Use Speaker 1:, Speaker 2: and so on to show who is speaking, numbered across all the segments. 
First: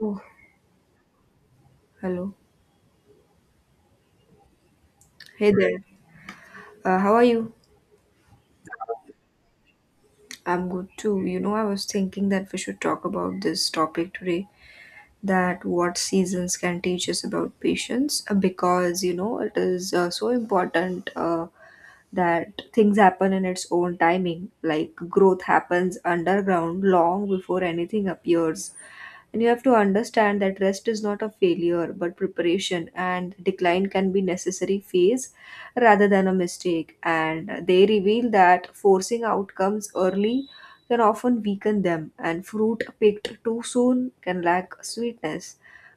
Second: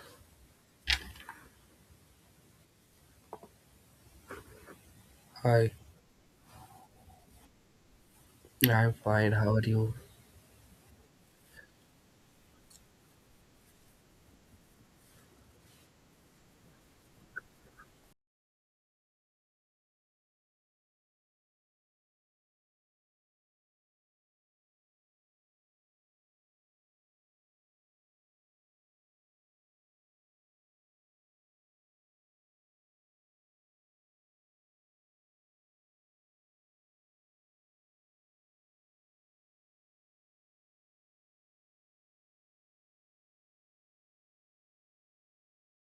Speaker 1: Oh, hello. Hey
Speaker 2: Hi,
Speaker 1: there. How are you?
Speaker 2: I'm fine. How are you?
Speaker 1: I'm good too. You know, I was thinking that we should talk about this topic today, that what seasons can teach us about patience, because you know it is so important. That things happen in its own timing, like growth happens underground long before anything appears. And you have to understand that rest is not a failure but preparation, and decline can be necessary phase rather than a mistake. And they reveal that forcing outcomes early can often weaken them, and fruit picked too soon can lack sweetness.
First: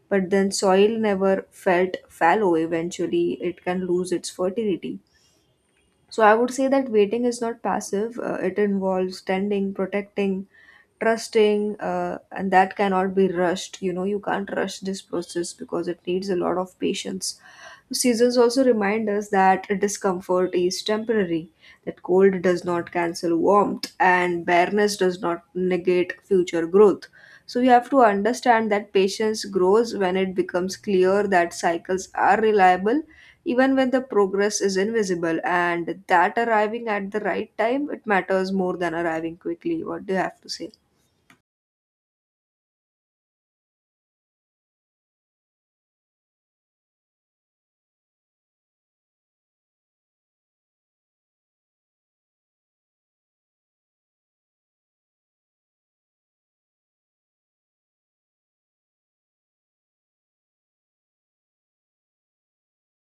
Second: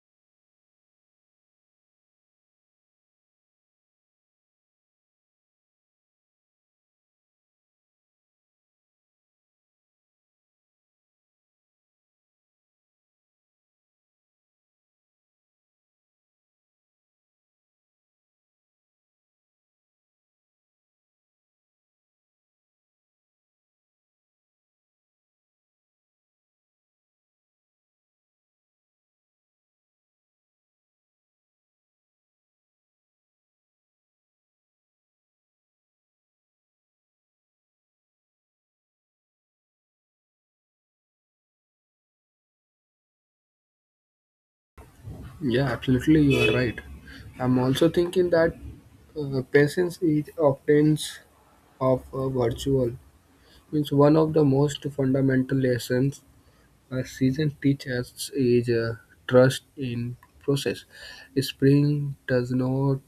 Speaker 1: But then soil never felt fallow, eventually, it can lose its fertility. So I would say that waiting is not passive. It involves tending, protecting, trusting, and that cannot be rushed. You know, you can't rush this process because it needs a lot of patience. Seasons also remind us that discomfort is temporary, that cold does not cancel warmth, and bareness does not negate future growth. So we have to understand that patience grows when it becomes clear that cycles are reliable even when the progress is invisible, and that arriving at the right time it matters more than arriving quickly. What do you have to say?
Speaker 2: Yeah, absolutely, you are right. I'm also thinking that patience is often of a virtual. Means one of the most fundamental lessons a season teaches is trust in process. Spring does not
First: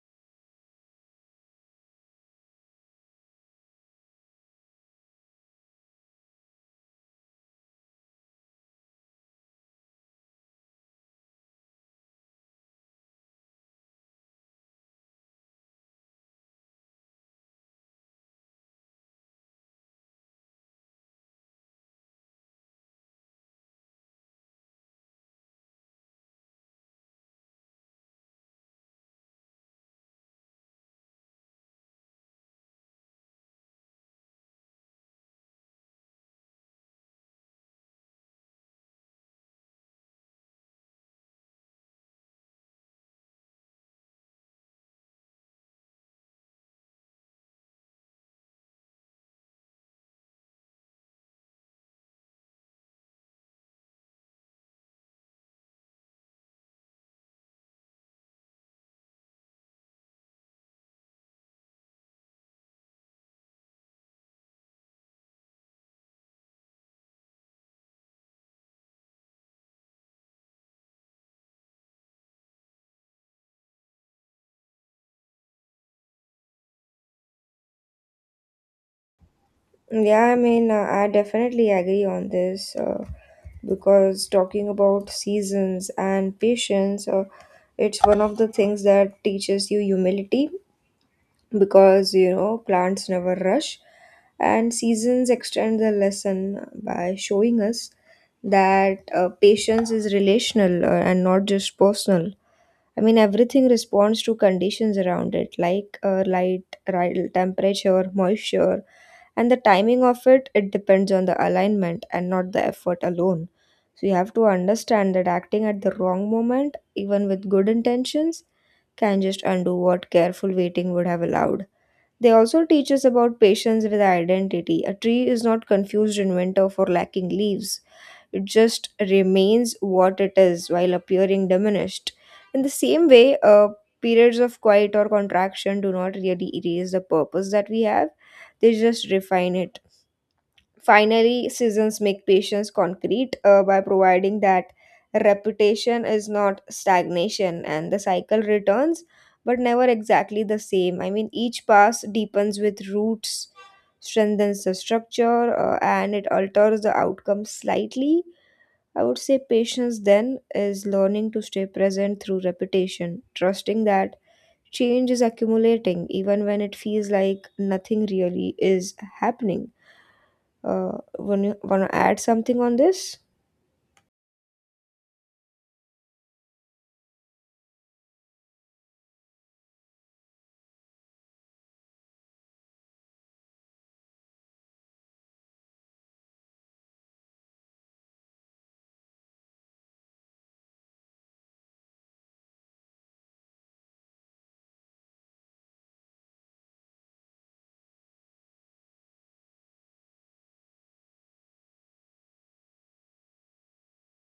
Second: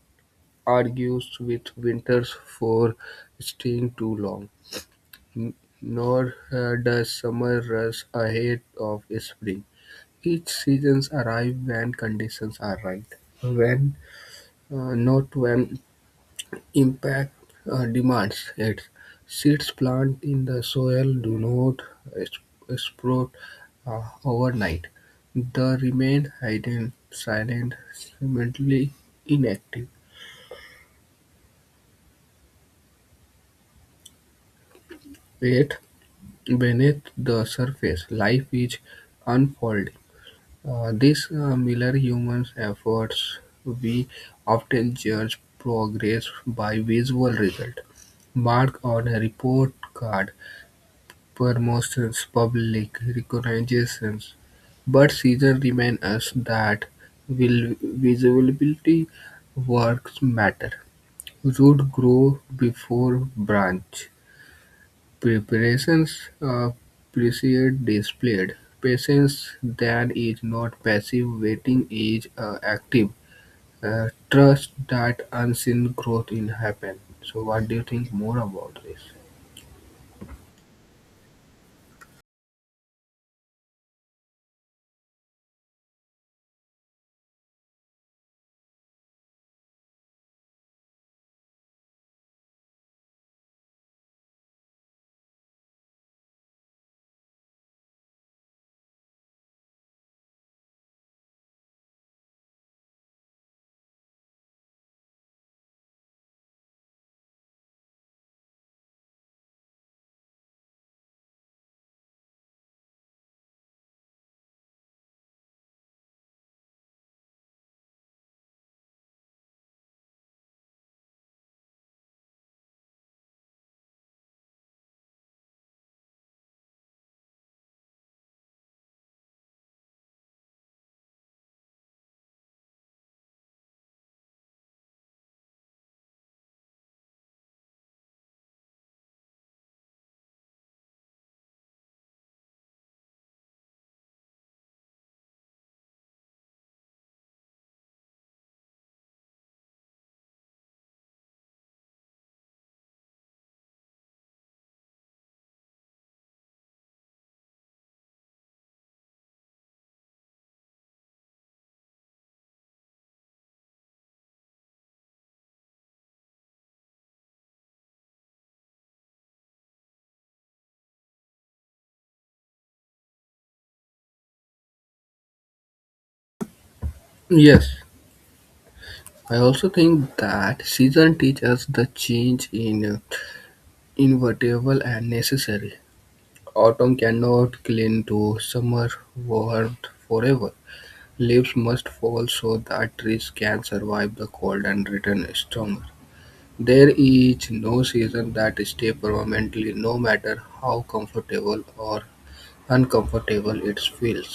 Speaker 2: argue with winters for staying too long, n- nor does summer rush ahead of spring. Each seasons arrive when conditions are right, when not when impact demands it. Seeds planted in the soil do not sp- sprout overnight. They remain hidden, silent, seemingly inactive. Yet beneath the surface, life is unfolding. This mirror humans' efforts. We often judge progress by visual result. Mark on a report card, promotions, public recognitions, but season remind us that will visibility works matter. Root grow before branch. Preparations precede displayed patience that is not passive waiting is active trust that unseen growth will happen. So what do you think more about this?
Speaker 1: Yeah, I mean, I definitely agree on this, because talking about seasons and patience, it's one of the things that teaches you humility because you know plants never rush, and seasons extend the lesson by showing us that patience is relational, and not just personal. I mean, everything responds to conditions around it, like light, right, temperature, moisture, and the timing of it, it depends on the alignment and not the effort alone. So you have to understand that acting at the wrong moment, even with good intentions, can just undo what careful waiting would have allowed. They also teach us about patience with identity. A tree is not confused in winter for lacking leaves, it just remains what it is while appearing diminished. In the same way, periods of quiet or contraction do not really erase the purpose that we have, they just refine it. Finally, seasons make patience concrete by providing that reputation is not stagnation and the cycle returns, but never exactly the same. I mean, each pass deepens with roots, strengthens the structure, and it alters the outcome slightly. I would say patience then is learning to stay present through repetition, trusting that change is accumulating even when it feels like nothing really is happening. Uh, wanna add something on this?
Speaker 2: Yes, I also think that season teaches us the change in inevitable and necessary. Autumn cannot cling to summer warmth forever. Leaves must fall so that trees can survive the cold and return stronger. There is no season that stays permanently, no matter how comfortable or uncomfortable it feels.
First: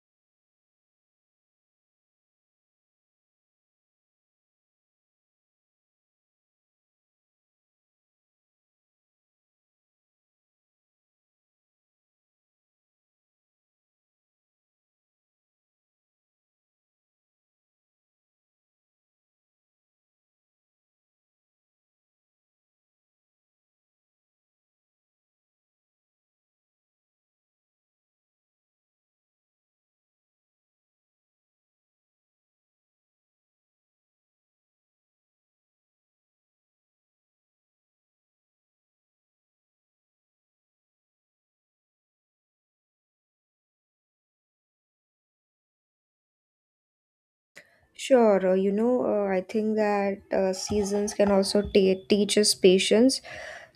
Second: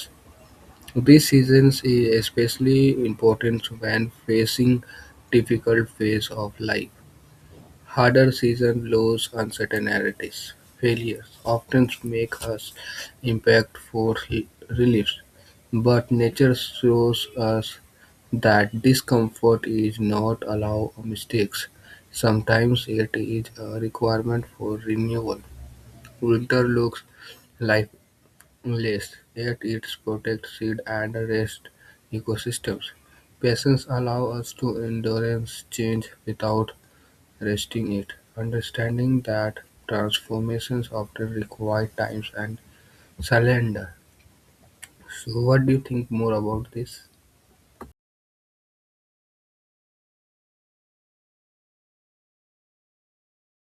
Speaker 2: This season is especially important when facing difficult phase of life. Harder season lows, uncertainties, failures often make us impact for reliefs, but nature shows us that discomfort is not allow mistakes. Sometimes it is a requirement for renewal. Winter looks lifeless, yet it protects seed and rest ecosystems. Patience allows us to endurance change without resting it, understanding that transformations often require times and surrender. So, what do you think more about this?
Speaker 1: Sure, you know, I think that seasons can also teach us patience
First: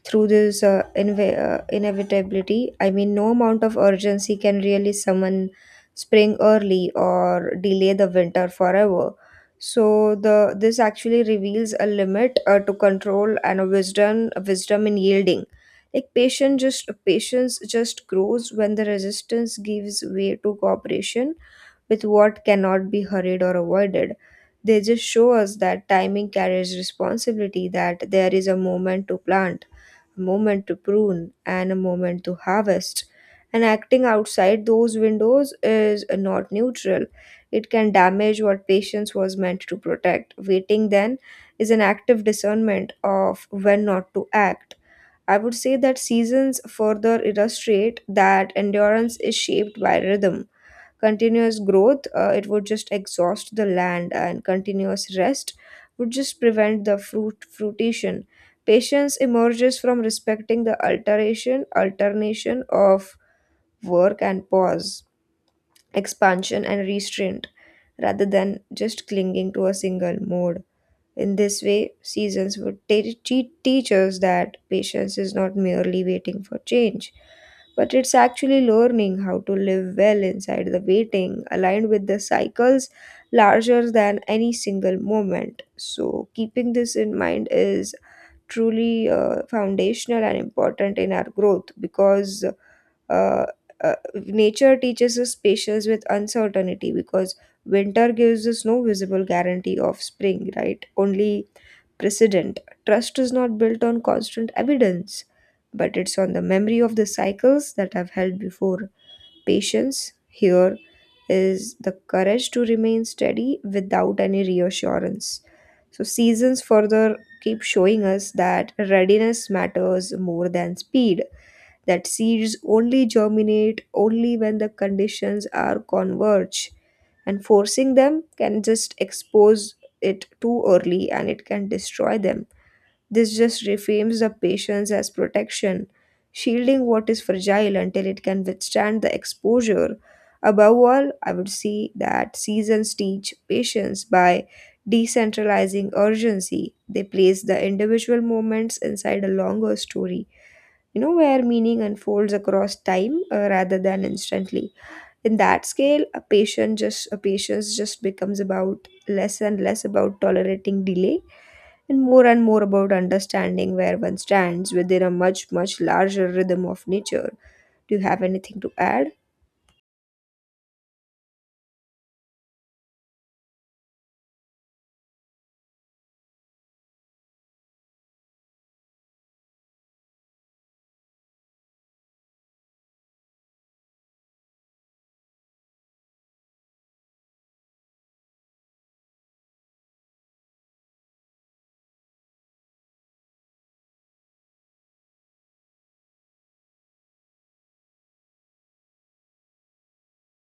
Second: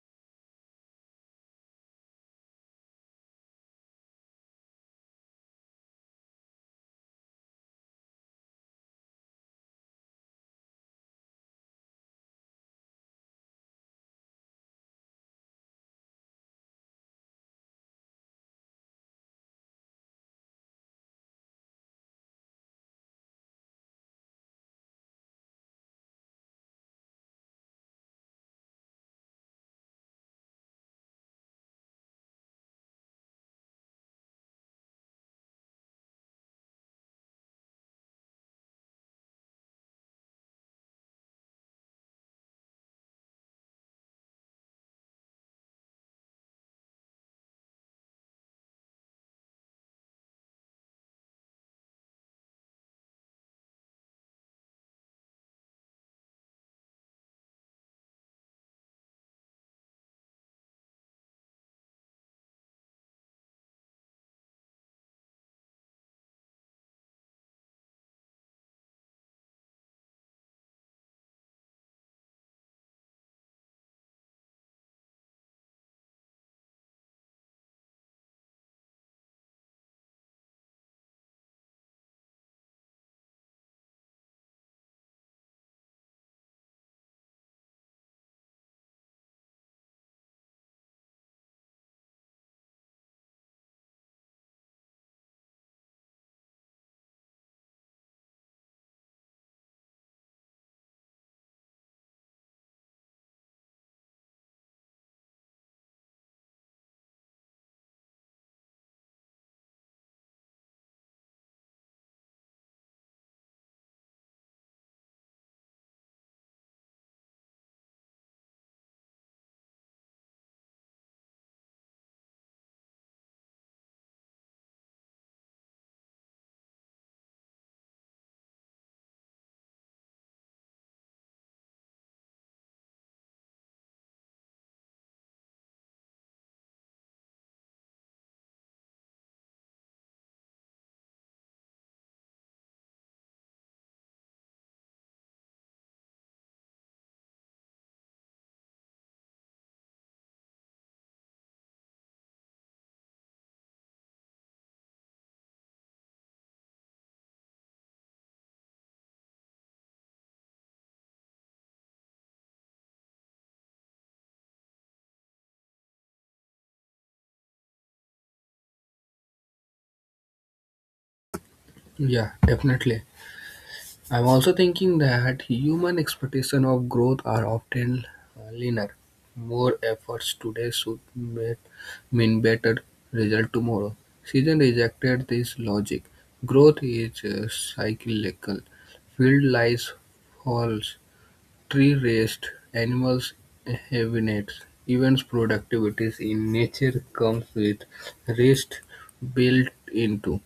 Speaker 1: through this inevitability. I mean, no amount of urgency can really summon spring early or delay the winter forever. So the this actually reveals a limit to control and a wisdom in yielding. Like patience just grows when the resistance gives way to cooperation with what cannot be hurried or avoided. They just show us that timing carries responsibility, that there is a moment to plant, a moment to prune, and a moment to harvest. And acting outside those windows is not neutral. It can damage what patience was meant to protect. Waiting then is an active discernment of when not to act. I would say that seasons further illustrate that endurance is shaped by rhythm. Continuous growth, it would just exhaust the land, and continuous rest would just prevent the fruition. Patience emerges from respecting the alteration alternation of work and pause, expansion and restraint, rather than just clinging to a single mode. In this way, seasons would teach us that patience is not merely waiting for change, but it's actually learning how to live well inside the waiting, aligned with the cycles larger than any single moment. So, keeping this in mind is truly foundational and important in our growth, because uh, nature teaches us patience with uncertainty, because winter gives us no visible guarantee of spring, right? Only precedent. Trust is not built on constant evidence, but it's on the memory of the cycles that have held before. Patience here is the courage to remain steady without any reassurance. So, seasons further keep showing us that readiness matters more than speed, that seeds only germinate only when the conditions are converge, and forcing them can just expose it too early and it can destroy them. This just reframes the patience as protection, shielding what is fragile until it can withstand the exposure. Above all, I would see that seasons teach patience by decentralizing urgency. They place the individual moments inside a longer story, you know, where meaning unfolds across time rather than instantly. In that scale, a patience just becomes about less and less about tolerating delay and more about understanding where one stands within a much larger rhythm of nature. Do you have anything to add?
Speaker 2: Yeah, definitely. I'm also thinking that human expectation of growth are often linear. More efforts today should mean better result tomorrow. Season rejected this logic. Growth is cyclical. Field lies false. Tree-raised animals hibernate; even productivities in nature comes with rest built into.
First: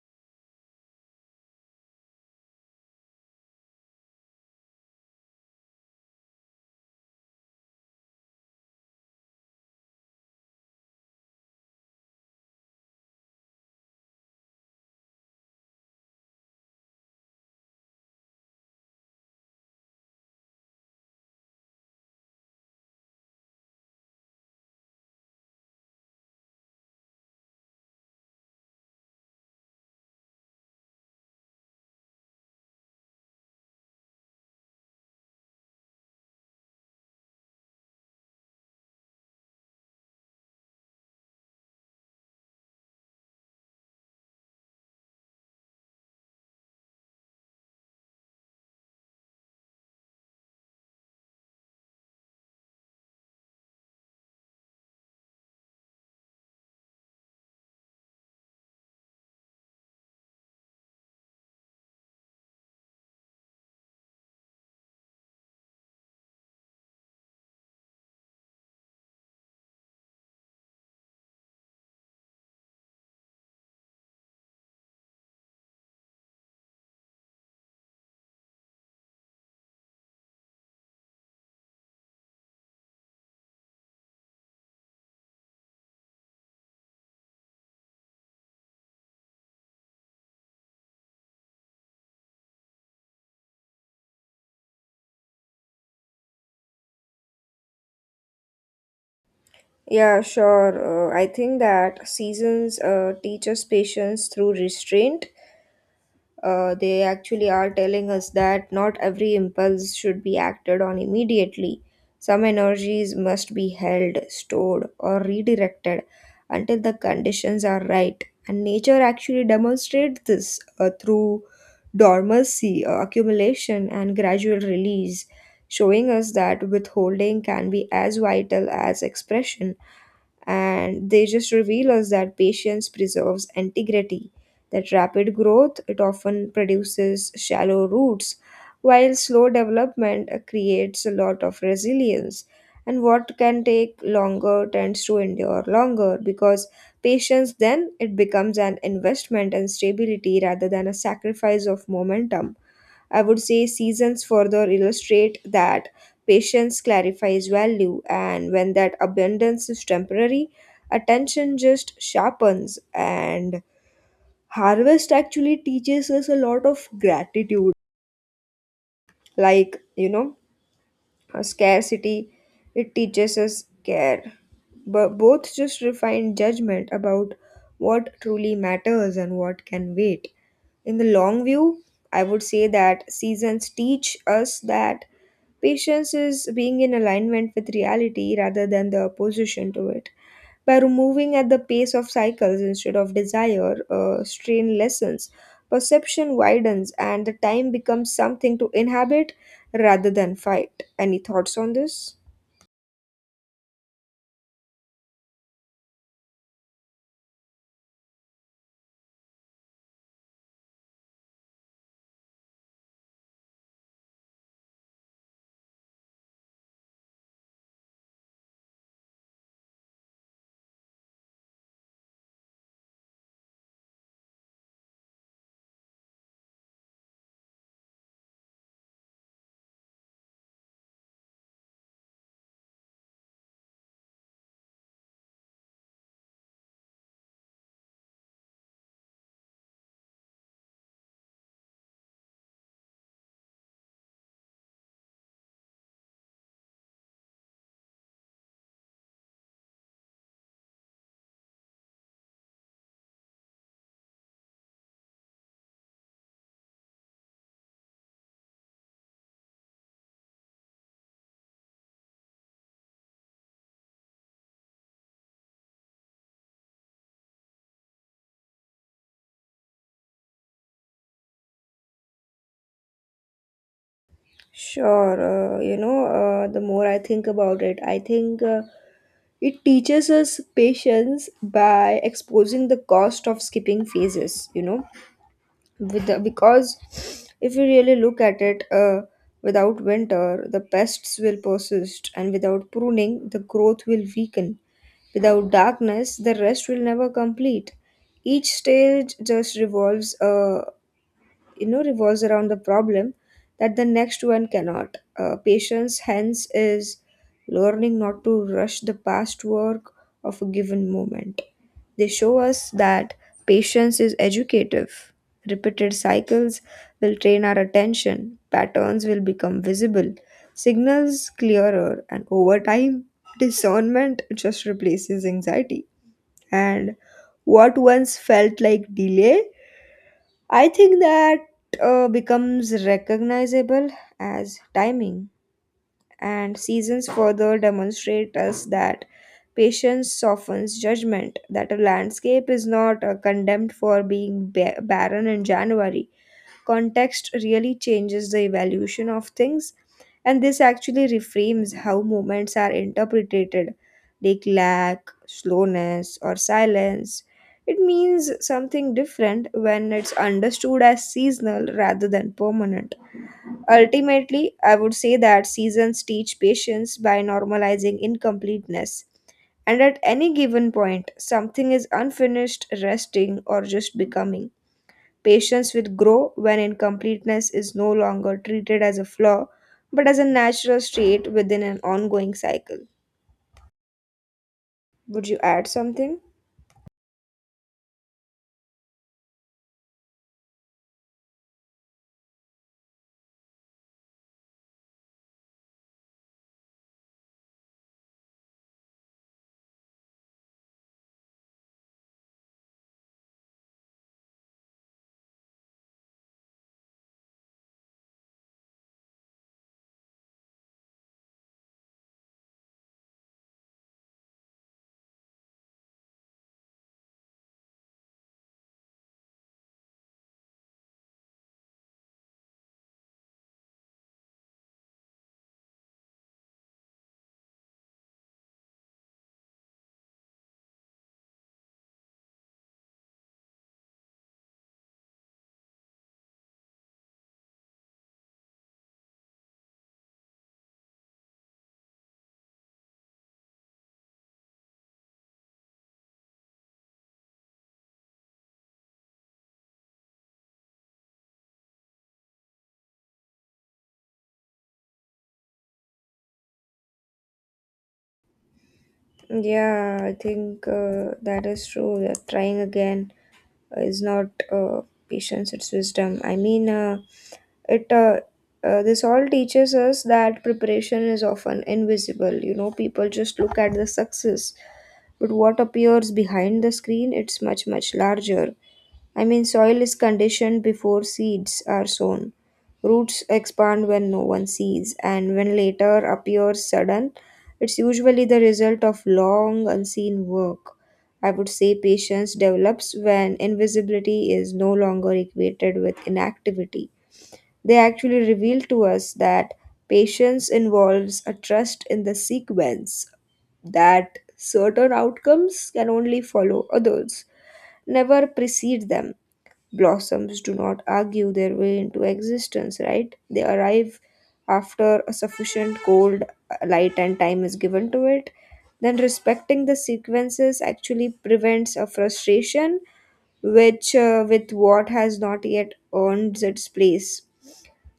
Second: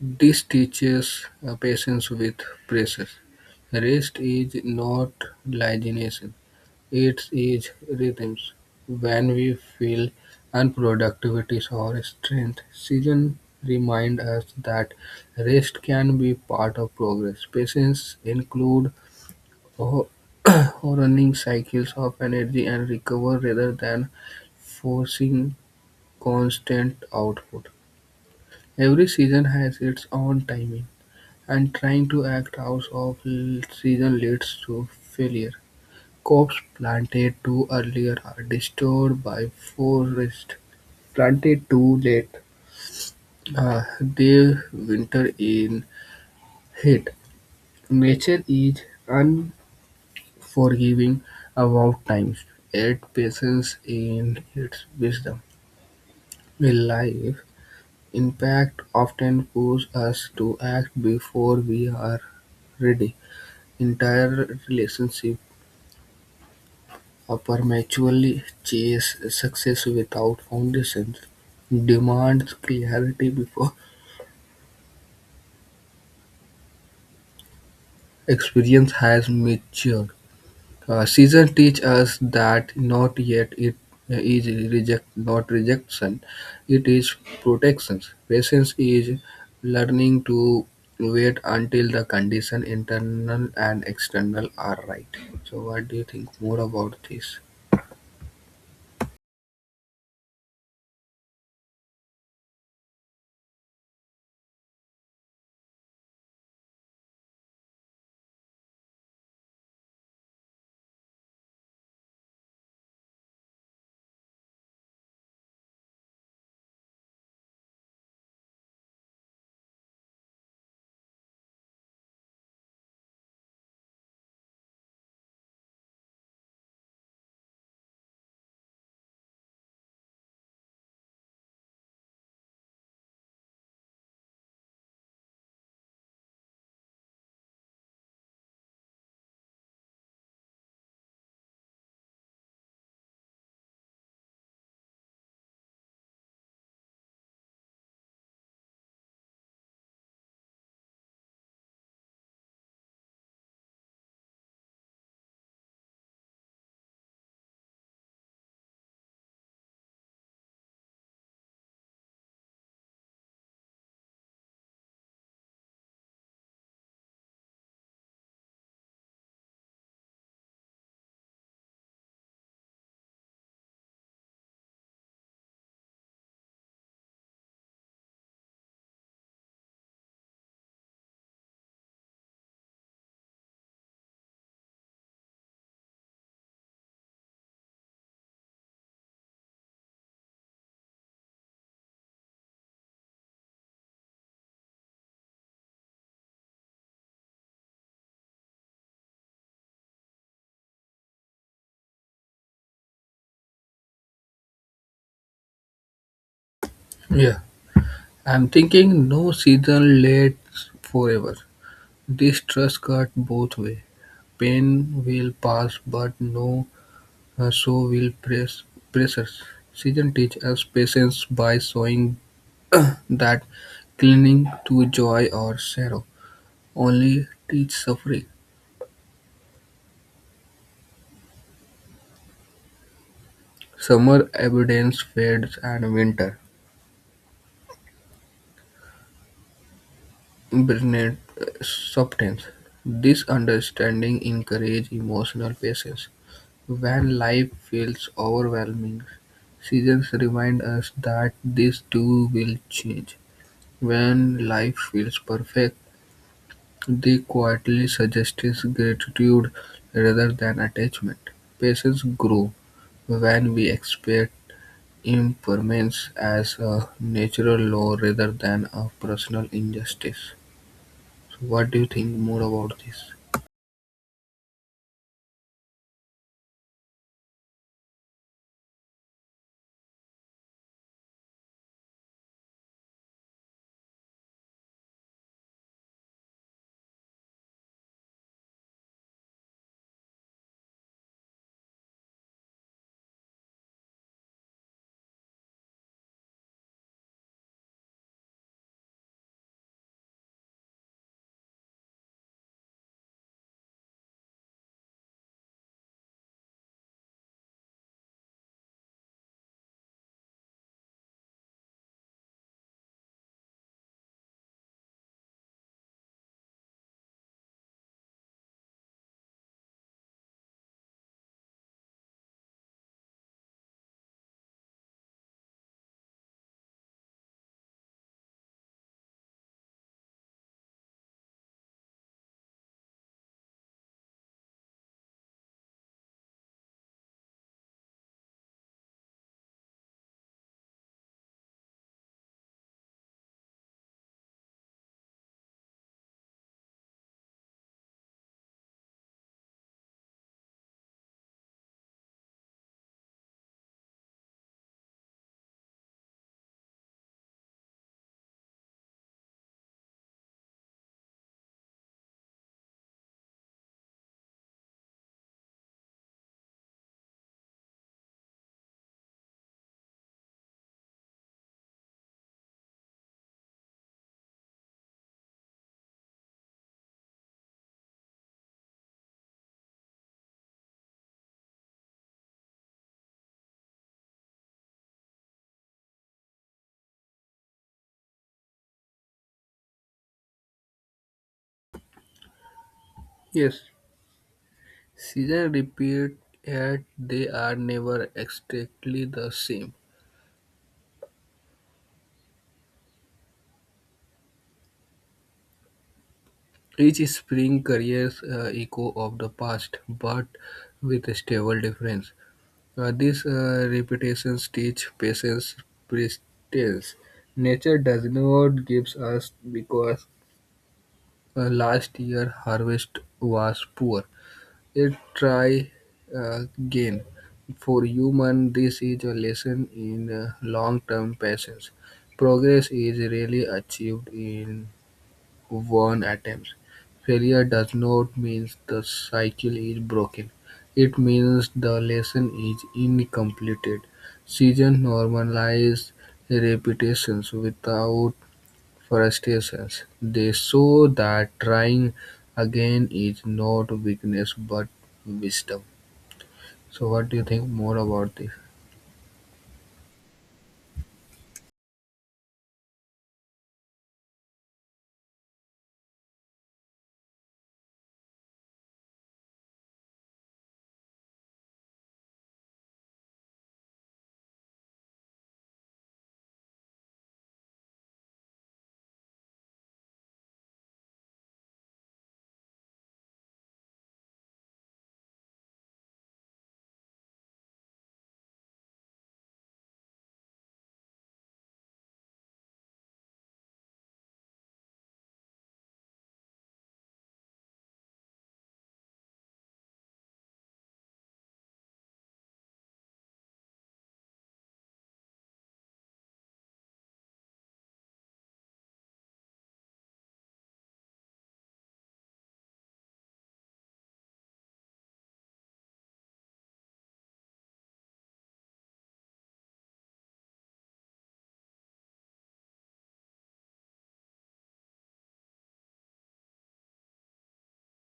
Speaker 2: This teaches patience with pressure. Rest is not laziness, it is rhythms. When we feel unproductivities or strength, season remind us that rest can be part of progress. Patience include. Or or running cycles of energy and recover rather than forcing constant output. Every season has its own timing, and trying to act out of season leads to failure. Crops planted too early are destroyed by forest. Planted too late, they winter in heat. Nature is forgiving about times, yet patience in its wisdom. In life, impact often pushes us to act before we are ready. Entire relationships prematurely chase success without foundations, demand clarity before experience has matured. Season teach us that not yet it is reject not rejection, it is protection. Patience is learning to wait until the condition internal and external are right. So what do you think more about this?
Speaker 1: Yeah, sure. I think that seasons teach us patience through restraint. They actually are telling us that not every impulse should be acted on immediately. Some energies must be held, stored, or redirected until the conditions are right. And nature actually demonstrates this through dormancy, accumulation, and gradual release, showing us that withholding can be as vital as expression, and they just reveal us that patience preserves integrity, that rapid growth it often produces shallow roots, while slow development creates a lot of resilience, and what can take longer tends to endure longer, because patience then it becomes an investment and stability rather than a sacrifice of momentum. I would say seasons further illustrate that patience clarifies value, and when that abundance is temporary, attention just sharpens, and harvest actually teaches us a lot of gratitude. Like, you know, a scarcity, it teaches us care. But both just refine judgment about what truly matters and what can wait. In the long view, I would say that seasons teach us that patience is being in alignment with reality rather than the opposition to it. By removing at the pace of cycles instead of desire, strain lessens, perception widens, and the time becomes something to inhabit rather than fight. Any thoughts on this?
Speaker 2: Yeah. I'm thinking no season lasts forever. This trust cut both way. Pain will pass but no. So will pressures. Seasons teach us patience by showing that clinging to joy or sorrow only teach suffering. Summer abundance fades and winter brings substance. This understanding encourages emotional patience. When life feels overwhelming, seasons remind us that this too will change. When life feels perfect, they quietly suggests gratitude rather than attachment. Patience grows when we expect impermanence as a natural law rather than a personal injustice. So what do you think more about this?
Speaker 1: Sure, you know, the more I think about it, I think it teaches us patience by exposing the cost of skipping phases, you know with the, because if you really look at it, without winter the pests will persist, and without pruning the growth will weaken, without darkness the rest will never complete. Each stage just revolves, revolves around the problem that the next one cannot. Patience hence is learning not to rush the past work of a given moment. They show us that patience is educative, repeated cycles will train our attention, patterns will become visible, signals clearer, and over time discernment just replaces anxiety, and what once felt like delay, I think that becomes recognizable as timing, and seasons further demonstrate us that patience softens judgment, that a landscape is not condemned for being barren in January. Context really changes the evaluation of things, and this actually reframes how moments are interpreted, like lack, slowness, or silence. It means something different when it's understood as seasonal rather than permanent. Ultimately, I would say that seasons teach patience by normalizing incompleteness. And at any given point, something is unfinished, resting, or just becoming. Patients will grow when incompleteness is no longer treated as a flaw, but as a natural state within an ongoing cycle. Would you add something?
Speaker 2: Yes, seasons repeat, yet they are never exactly the same. Each spring carries a echo of the past, but with a stable difference. These repetitions teach patience, persistence. Nature does not give us because last year harvest was poor. It try again. For human, this is a lesson in long-term patience. Progress is rarely achieved in one attempt. Failure does not mean the cycle is broken. It means the lesson is incomplete. Season normalize repetitions without frustrations. They show that trying again is not weakness but wisdom. So, what do you think more about this?
Speaker 1: Yeah, I think that is true. That trying again is not uh, patience, it's wisdom. I mean, it this all teaches us that preparation is often invisible. You know, people just look at the success, but what appears behind the screen, it's much, much larger. I mean, soil is conditioned before seeds are sown. Roots expand when no one sees, and when later appears sudden, it's usually the result of long unseen work. I would say patience develops when invisibility is no longer equated with inactivity. They actually reveal to us that patience involves a trust in the sequence, that certain outcomes can only follow others, never precede them. Blossoms do not argue their way into existence, right? They arrive after a sufficient cold, light, and time is given to it. Then respecting the sequences actually prevents a frustration which with what has not yet earned its place.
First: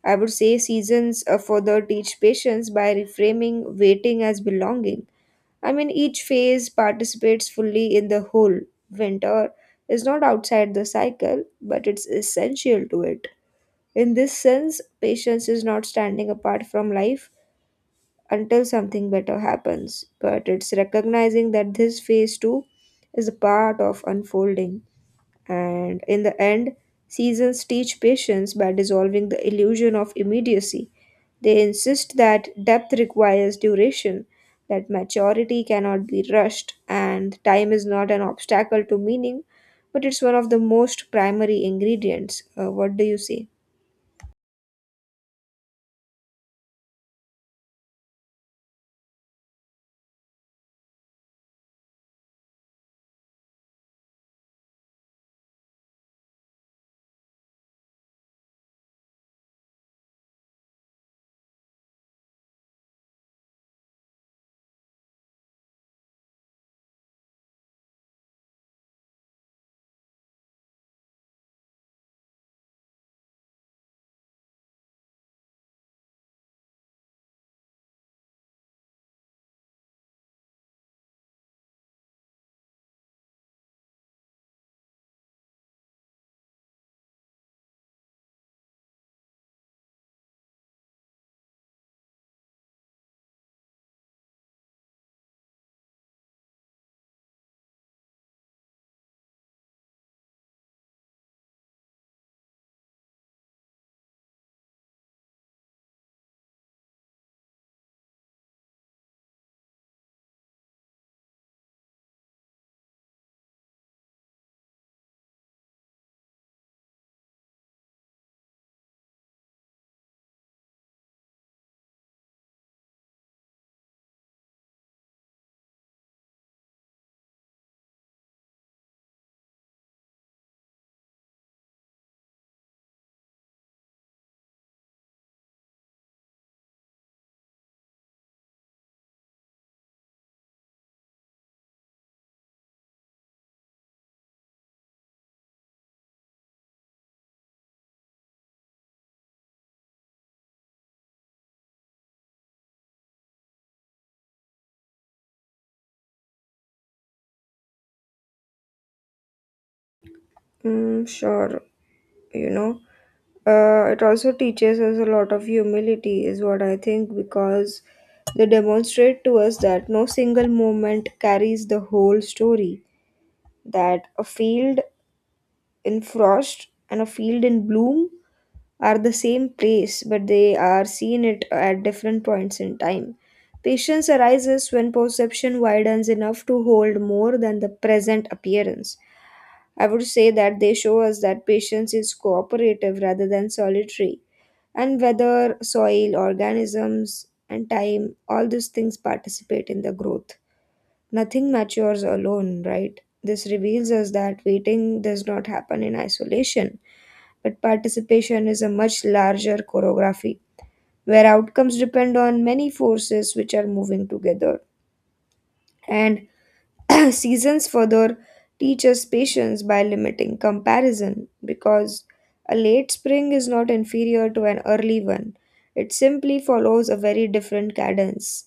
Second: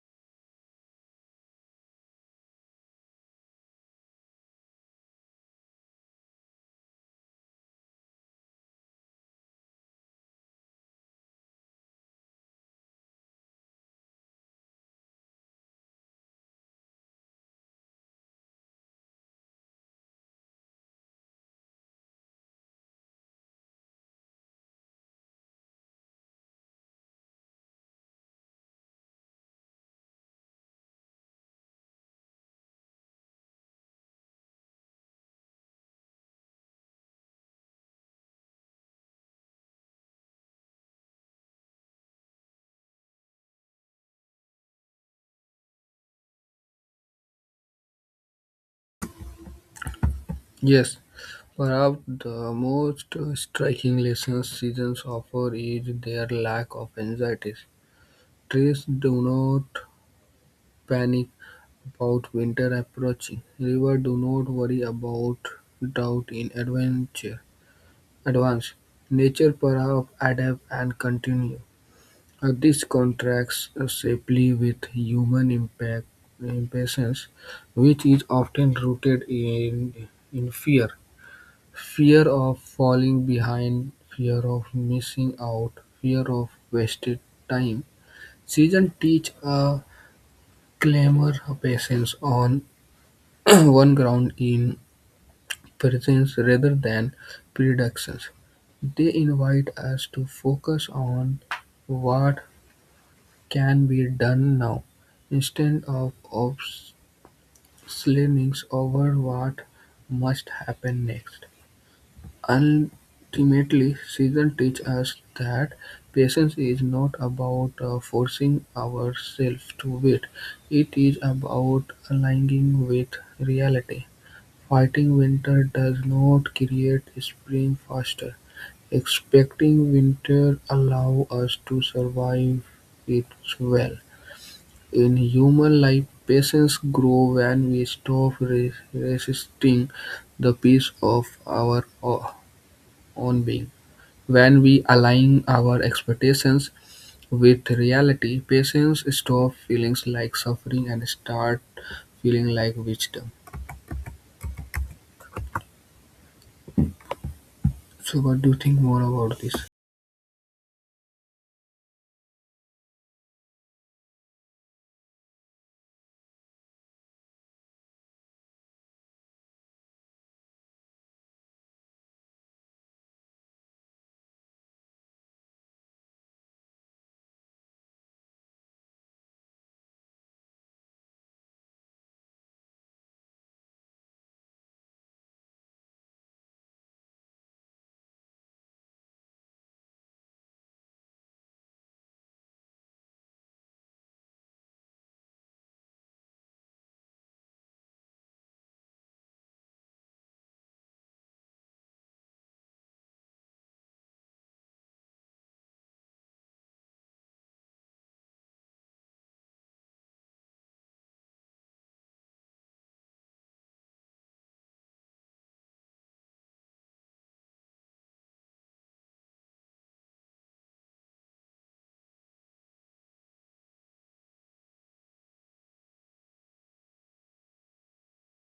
Speaker 1: I would say seasons further teach patience by reframing waiting as belonging. I mean, each phase participates fully in the whole. Winter is not outside the cycle, but it's essential to it. In this sense, patience is not standing apart from life until something better happens, but it's recognizing that this phase too is a part of unfolding. And in the end, seasons teach patience by dissolving the illusion of immediacy. They insist that depth requires duration, that maturity cannot be rushed, and time is not an obstacle to meaning, but it's one of the most primary ingredients. What do you say?
Speaker 2: Yes, perhaps the most striking lessons seasons offer is their lack of anxiety. Trees do not panic about winter approaching. Rivers do not worry about drought in advance. Nature perhaps adapt and continue. This contrasts sharply with human impact, impatience, which is often rooted in fear. Fear of falling behind, fear of missing out, fear of wasted time. Seasons teach a clamour patients on one ground in presence rather than predictions. They invite us to focus on what can be done now instead of obsessing over what must happen next. Ultimately, season teach us that patience is not about forcing ourselves to wait. It is about aligning with reality. Fighting winter does not create spring faster. Expecting winter allows us to survive it well. In human life, patience grows when we stop resisting the peace of our own being. When we align our expectations with reality, patients stop feeling like suffering and start feeling like wisdom. So, what do you think more about this?
Speaker 1: Mm, sure, you know. It also teaches us a lot of humility, is what I think, because they demonstrate to us that no single moment carries the whole story, that a field in frost and a field in bloom are the same place, but they are seen it at different points in time. Patience arises when perception widens enough to hold more than the present appearance. I would say that they show us that patience is cooperative rather than solitary, and whether soil, organisms, and time, all these things participate in the growth. Nothing matures alone, right? This reveals us that waiting does not happen in isolation, but participation is a much larger choreography where outcomes depend on many forces which are moving together. And seasons further teach us patience by limiting comparison because a late spring is not inferior to an early one. It simply follows a very different cadence.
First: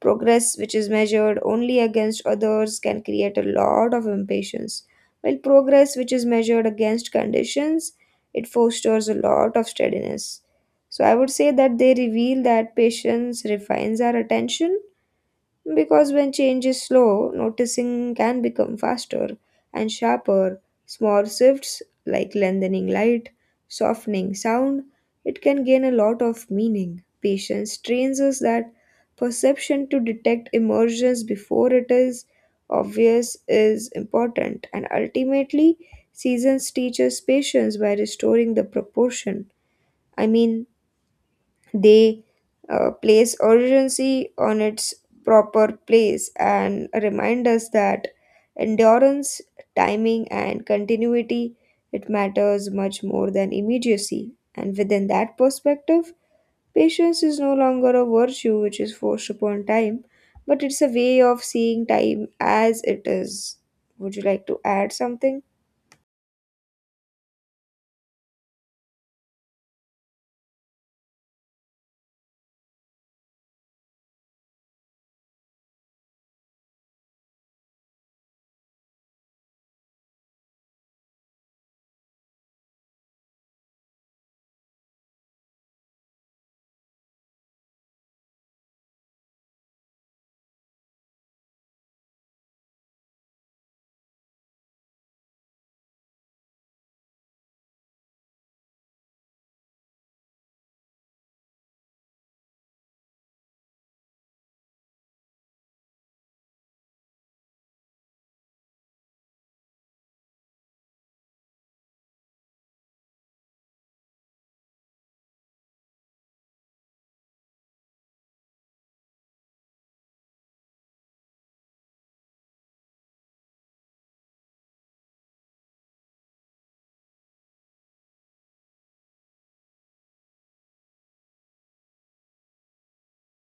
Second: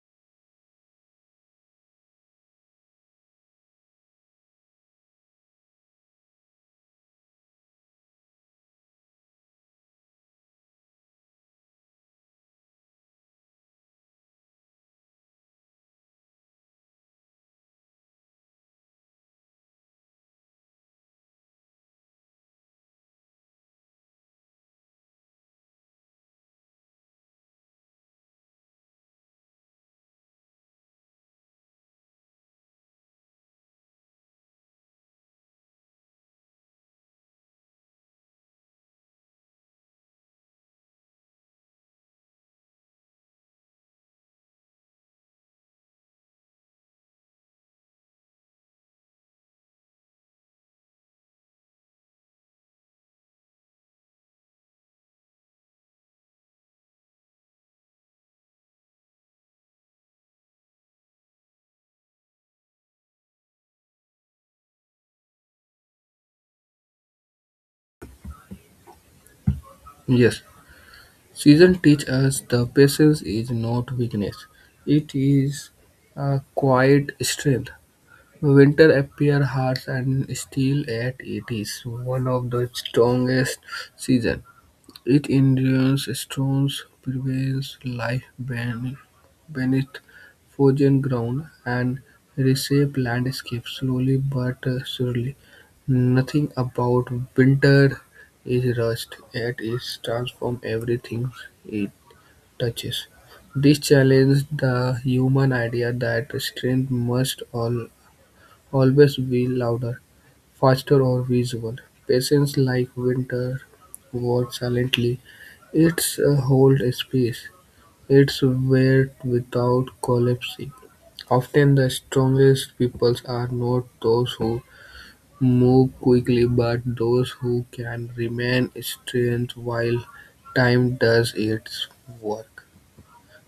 Speaker 1: Progress, which is measured only against others, can create a lot of impatience, while progress, which is measured against conditions, it fosters a lot of steadiness. So, I would say that they reveal that patience refines our attention because when change is slow, noticing can become faster and sharper. Small shifts like lengthening light, softening sound, it can gain a lot of meaning. Patience trains us that perception to detect emergence before it is obvious is important, and ultimately, seasons teach us patience by restoring the proportion. I mean, they place urgency on its proper place and remind us that endurance, timing, and continuity it matters much more than immediacy. And within that perspective, patience is no longer a virtue which is forced upon time, but it's a way of seeing time as it is. Would you like to add something?
Speaker 2: Yes, season teach us the patience is not weakness; it is a quiet strength. Winter appear harsh and still yet it is one of the strongest season. It endures storms, perils, lies beneath frozen ground, and reshapes landscapes slowly but surely. Nothing about winter is rushed; yet it is transforms everything it touches. This challenges the human idea that strength must always be louder, faster or visual. Patients like winter watch silently. Its a hold space. Its weight without collapsing. Often the strongest peoples are not those who move quickly but those who can remain strength while time does its work.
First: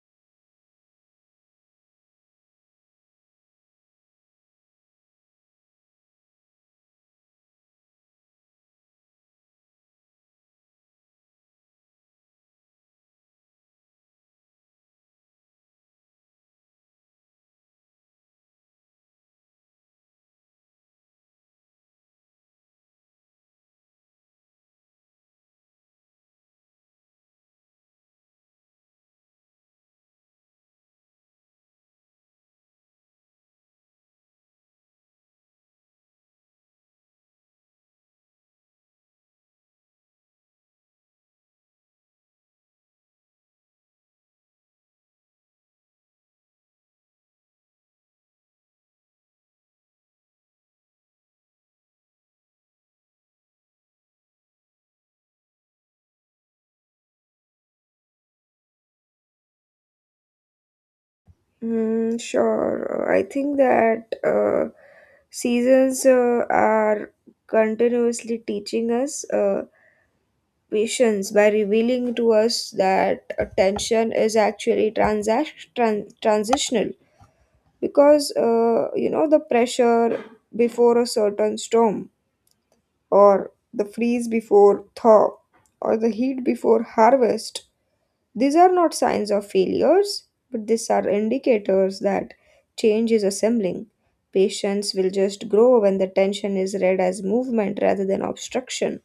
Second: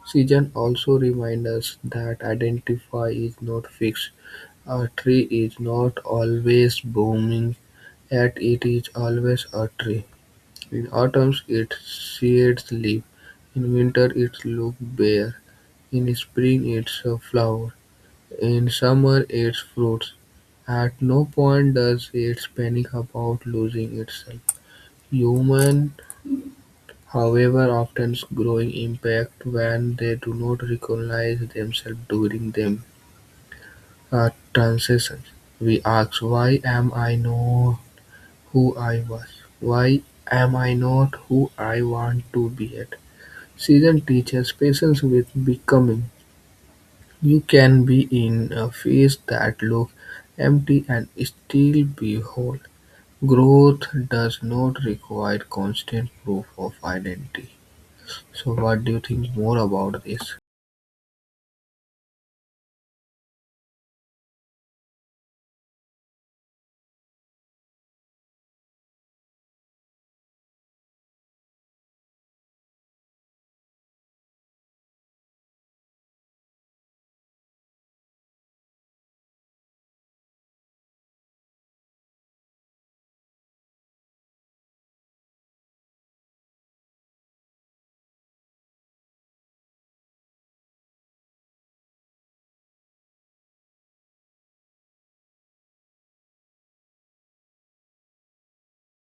Speaker 2: Season also reminds us that identify is not fixed. A tree is not always blooming, yet it is always a tree. In autumn its shades leap, in winter it looks bare, in spring it's a flower, in summer it's fruits. At no point does it panic about losing itself. Humans, however, often grow impact when they do not recognize themselves during them transitions. We ask, why am I no who I was, why am I not who I want to be at? Season teaches patience with becoming. You can be in a phase that looks empty and still be whole. Growth does not require constant proof of identity. So, what do you think more about this?
Speaker 1: Mm, sure. I think that seasons are continuously teaching us patience by revealing to us that attention is actually transitional because you know the pressure before a certain storm or the freeze before thaw or the heat before harvest these are not signs of failures, but these are indicators that change is assembling. Patients will just grow when the tension is read as movement rather than obstruction.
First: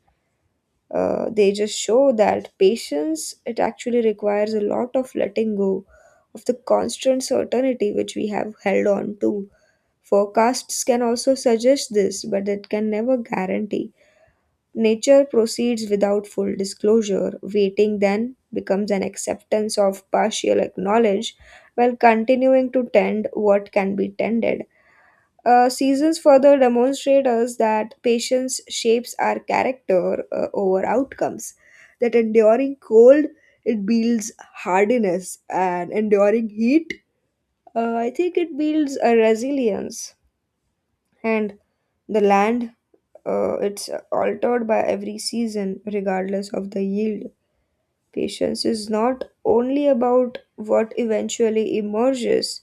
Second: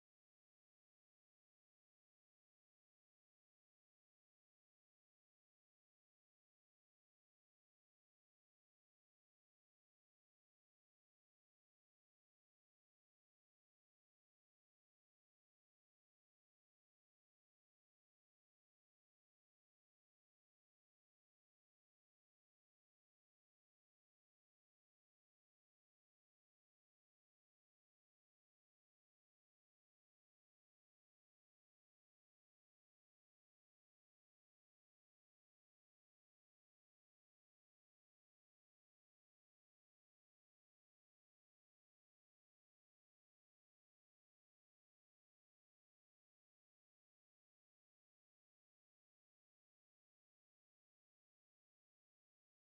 Speaker 1: They just show that patience, it actually requires a lot of letting go of the constant certainty which we have held on to. Forecasts can also suggest this, but it can never guarantee. Nature proceeds without full disclosure. Waiting then becomes an acceptance of partial acknowledge while continuing to tend what can be tended. Seasons further demonstrate us that patience shapes our character over outcomes. That enduring cold, it builds hardiness, and enduring heat, I think it builds a resilience. And the land it's altered by every season, regardless of the yield. Patience is not only about what eventually emerges,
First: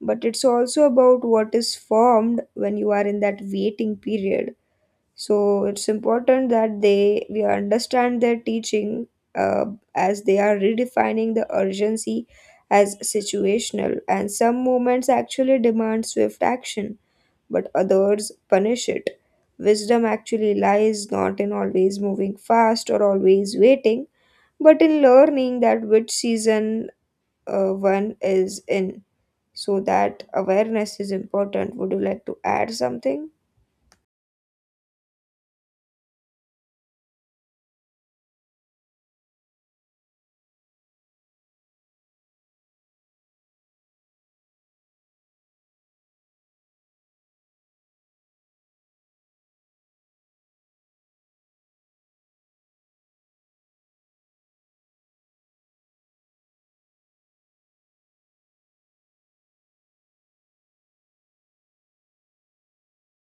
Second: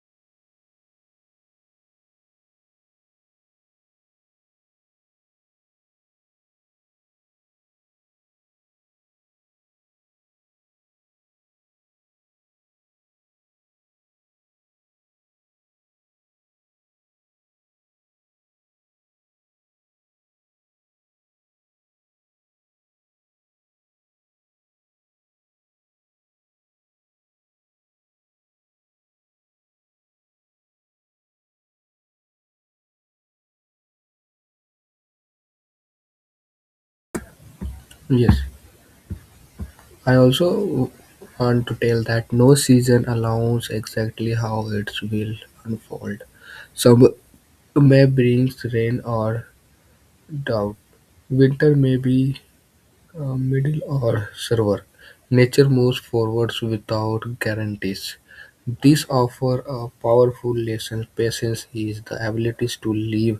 Speaker 1: but it's also about what is formed when you are in that waiting period. So it's important that they we understand their teaching uh, as they are redefining the urgency as situational, and some moments actually demand swift action but others punish it. Wisdom actually lies not in always moving fast or always waiting, but in learning that which season one is in. So that awareness is important. Would you like to add something?
Speaker 2: Yes, I also want to tell that no season allows exactly how it will unfold. Some May brings rain or drought; winter may be mild or severe. Nature moves forwards without guarantees. These offer a powerful lesson. Patience is the ability to live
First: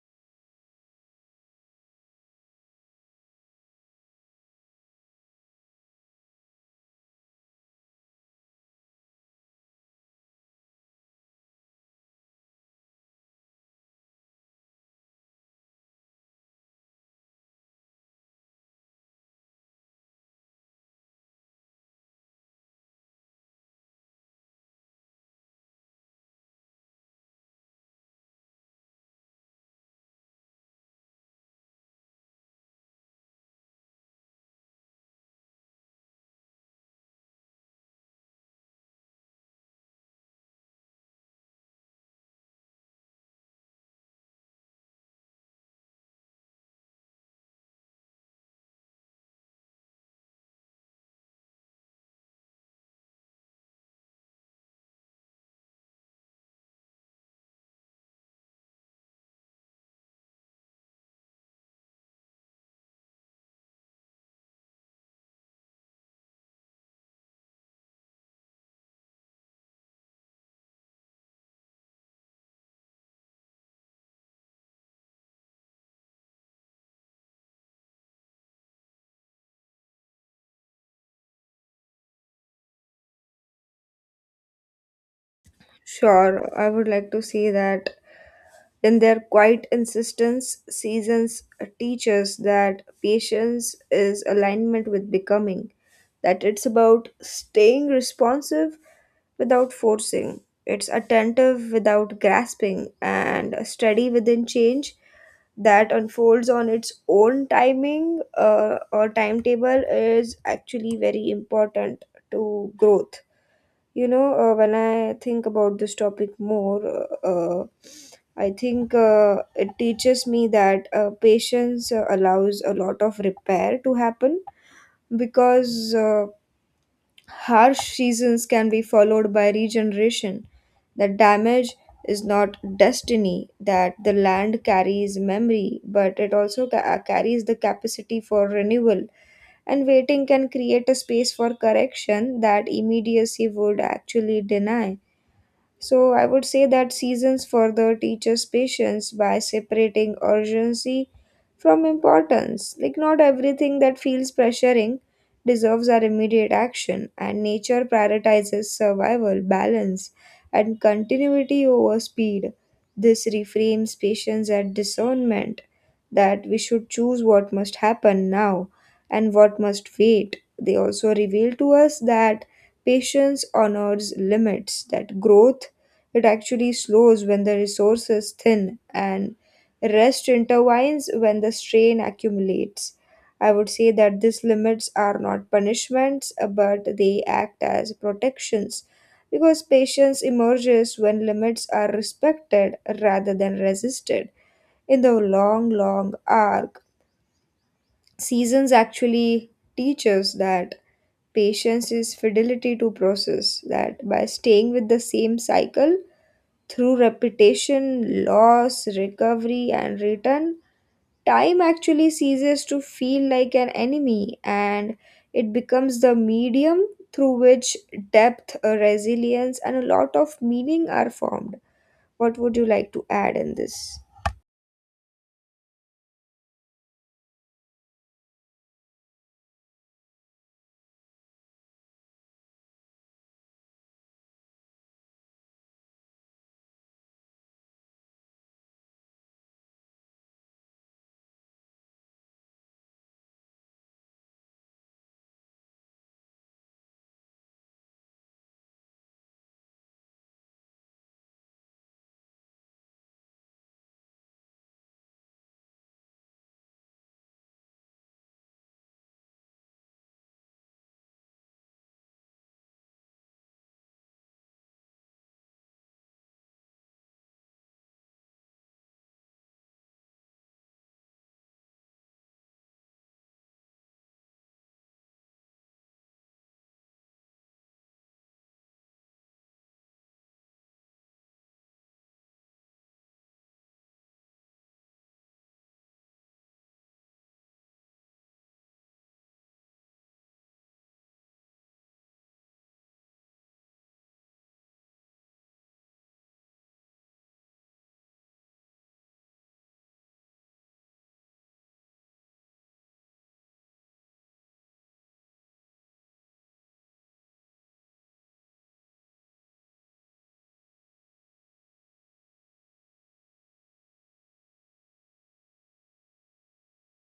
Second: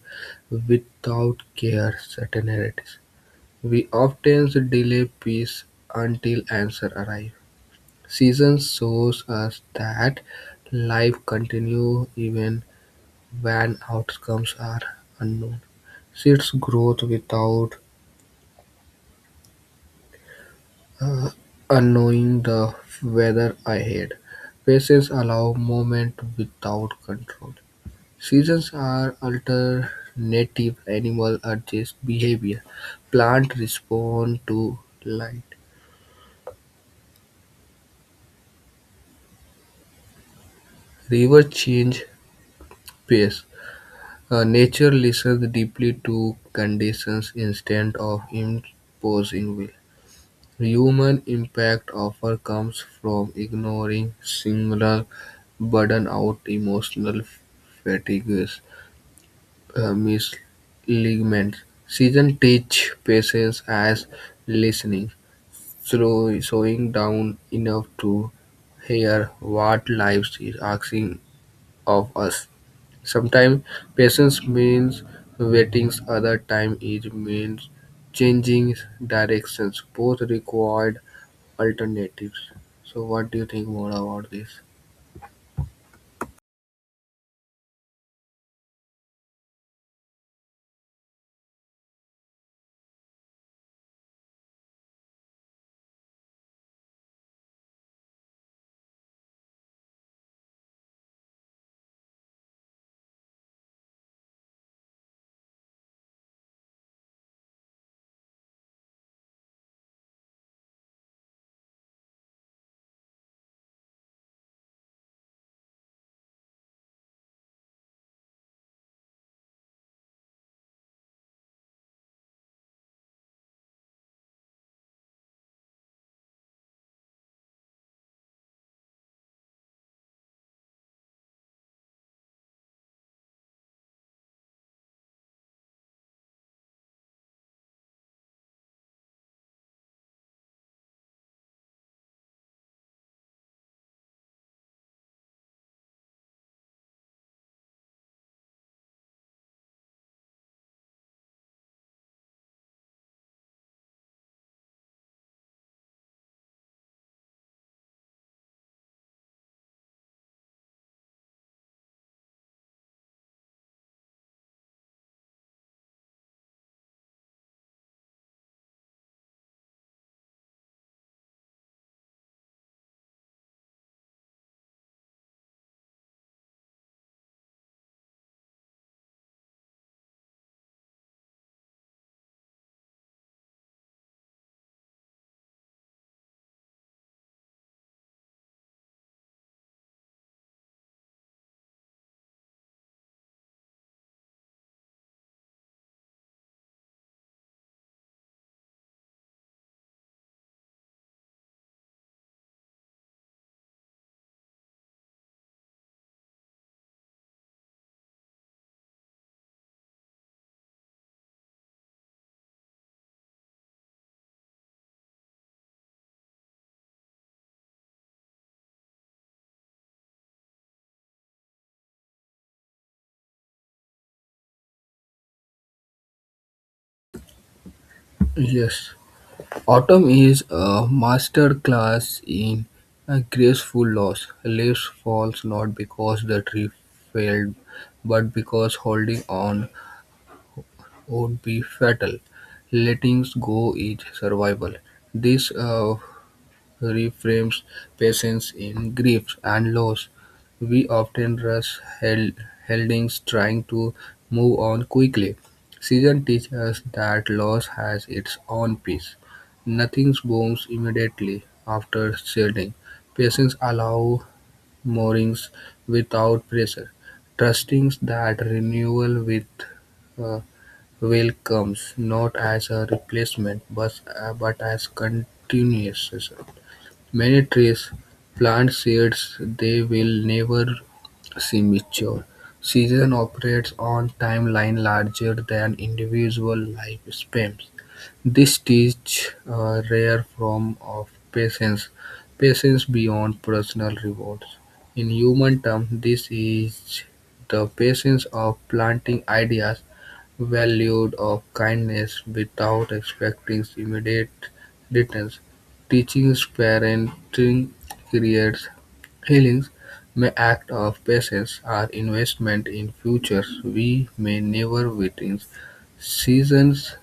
Speaker 2: without care certainties. We often delay peace until answer arrive. Seasons shows us that life continues even when outcomes are unknown. Seeds growth without uh, unknowing the weather ahead. Paces allow movement without control. Seasons are alternative animal adjust behavior. Plant respond to light. Rivers change pace. Nature listens deeply to conditions instead of imposing will. Human impact often comes from ignoring similar burnout, emotional fatigue, misalignment. Season teach patience as listening, through, slowing down enough to hear what life is asking of us. Sometimes patience means waiting, other time it means changing directions. Both required alternatives. So, what do you think more about this?
Speaker 1: Sure, I would like to say that in their quiet insistence, seasons teaches that patience is alignment with becoming, that it's about staying responsive without forcing, it's attentive without grasping, and steady within change that unfolds on its own timing or timetable is actually very important to growth. You know, when I think about this topic more, uh, I think it teaches me that patience allows a lot of repair to happen because harsh seasons can be followed by regeneration. The damage is not destiny, that the land carries memory, but it also carries the capacity for renewal. And waiting can create a space for correction that immediacy would actually deny, so I would say that seasons further teaches patience by separating urgency from importance. Like not everything that feels pressuring deserves our immediate action, and nature prioritizes survival, balance, and continuity over speed. This reframes patience at discernment that we should choose what must happen now and what must wait. They also reveal to us that patience honors limits, that growth it actually slows when the resources thin and rest intervenes when the strain accumulates. I would say that these limits are not punishments, but they act as protections because patience emerges when limits are respected rather than resisted. In the long, long arc, seasons actually teach us that patience is fidelity to process, that by staying with the same cycle, through repetition, loss, recovery, and return, time actually ceases to feel like an enemy and it becomes the medium through which depth, resilience, and a lot of meaning are formed. What would you like to add in this?
Speaker 2: Yes, autumn is a master class in a graceful loss. Leaves falls not because the tree failed, but because holding on would be fatal. Letting go is survival. This reframes patience in grief and loss. We often rush held, headings trying to move on quickly. Season teaches us that loss has its own pace. Nothing blooms immediately after shedding. Patience allows moorings without pressure, trusting that renewal with uh, will comes not as a replacement but as continuation. Many trees plant seeds they will never see mature. Season operates on timelines larger than individual lifespans. This teaches a rare form of patience, patience beyond personal rewards. In human terms, this is the patience of planting ideas, valued of kindness without expecting immediate returns. Teaching parenting creates healings may act of patience are investment in futures we may never witness. Seasons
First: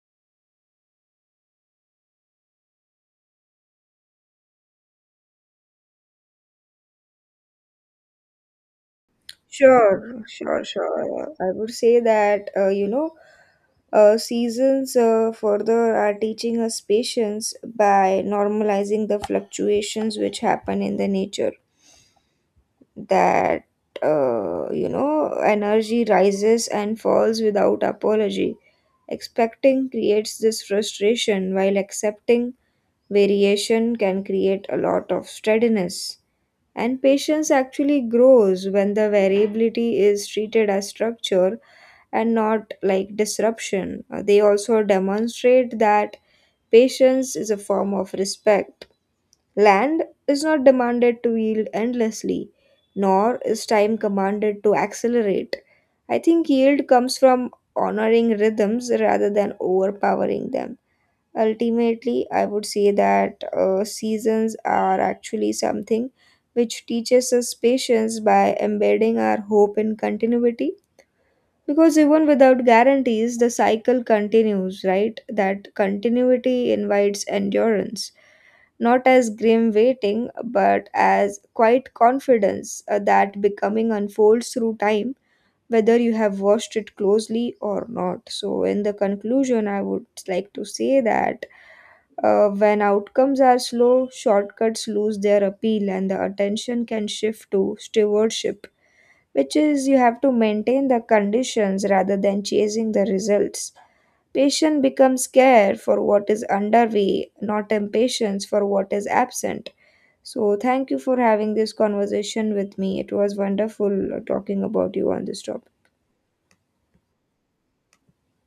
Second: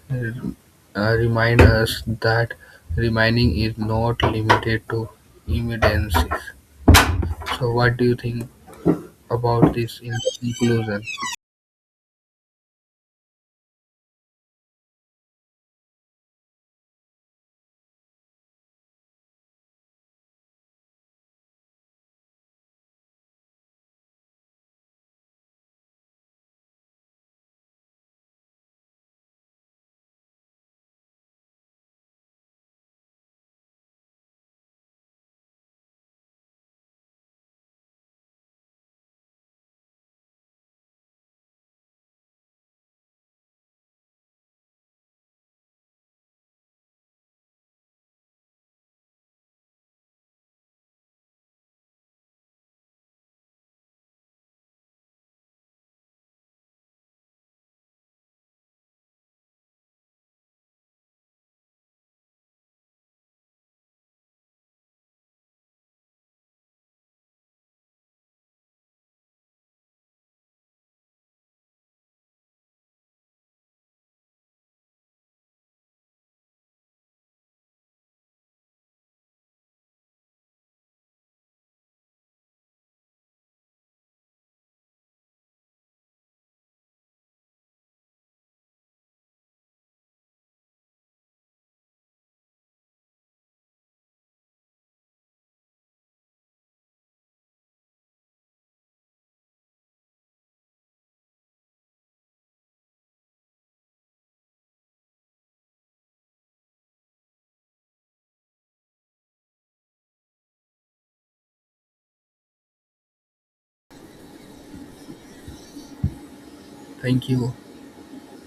Speaker 2: remind us that remaining is not limited to emergencies. So, what do you think about this in
Speaker 1: Sure, sure,
Speaker 2: conclusion?
Speaker 1: sure. I would say that, you know, seasons further are teaching us patience by normalizing the fluctuations which happen in the nature, that you know energy rises and falls without apology. Expecting creates this frustration while accepting variation can create a lot of steadiness, and patience actually grows when the variability is treated as structure and not like disruption. They also demonstrate that patience is a form of respect. Land is not demanded to yield endlessly, nor is time commanded to accelerate. I think yield comes from honoring rhythms rather than overpowering them. Ultimately, I would say that seasons are actually something which teaches us patience by embedding our hope in continuity because even without guarantees, the cycle continues, right? That continuity invites endurance, not as grim waiting, but as quiet confidence that becoming unfolds through time, whether you have watched it closely or not. So, in the conclusion, I would like to say that when outcomes are slow, shortcuts lose their appeal, and the attention can shift to stewardship, which is you have to maintain the conditions rather than chasing the results. Patience becomes care for what is underway, not impatience for what is absent. So, thank you for having this conversation with me. It was wonderful talking about you on this topic.
Speaker 2: Thank you.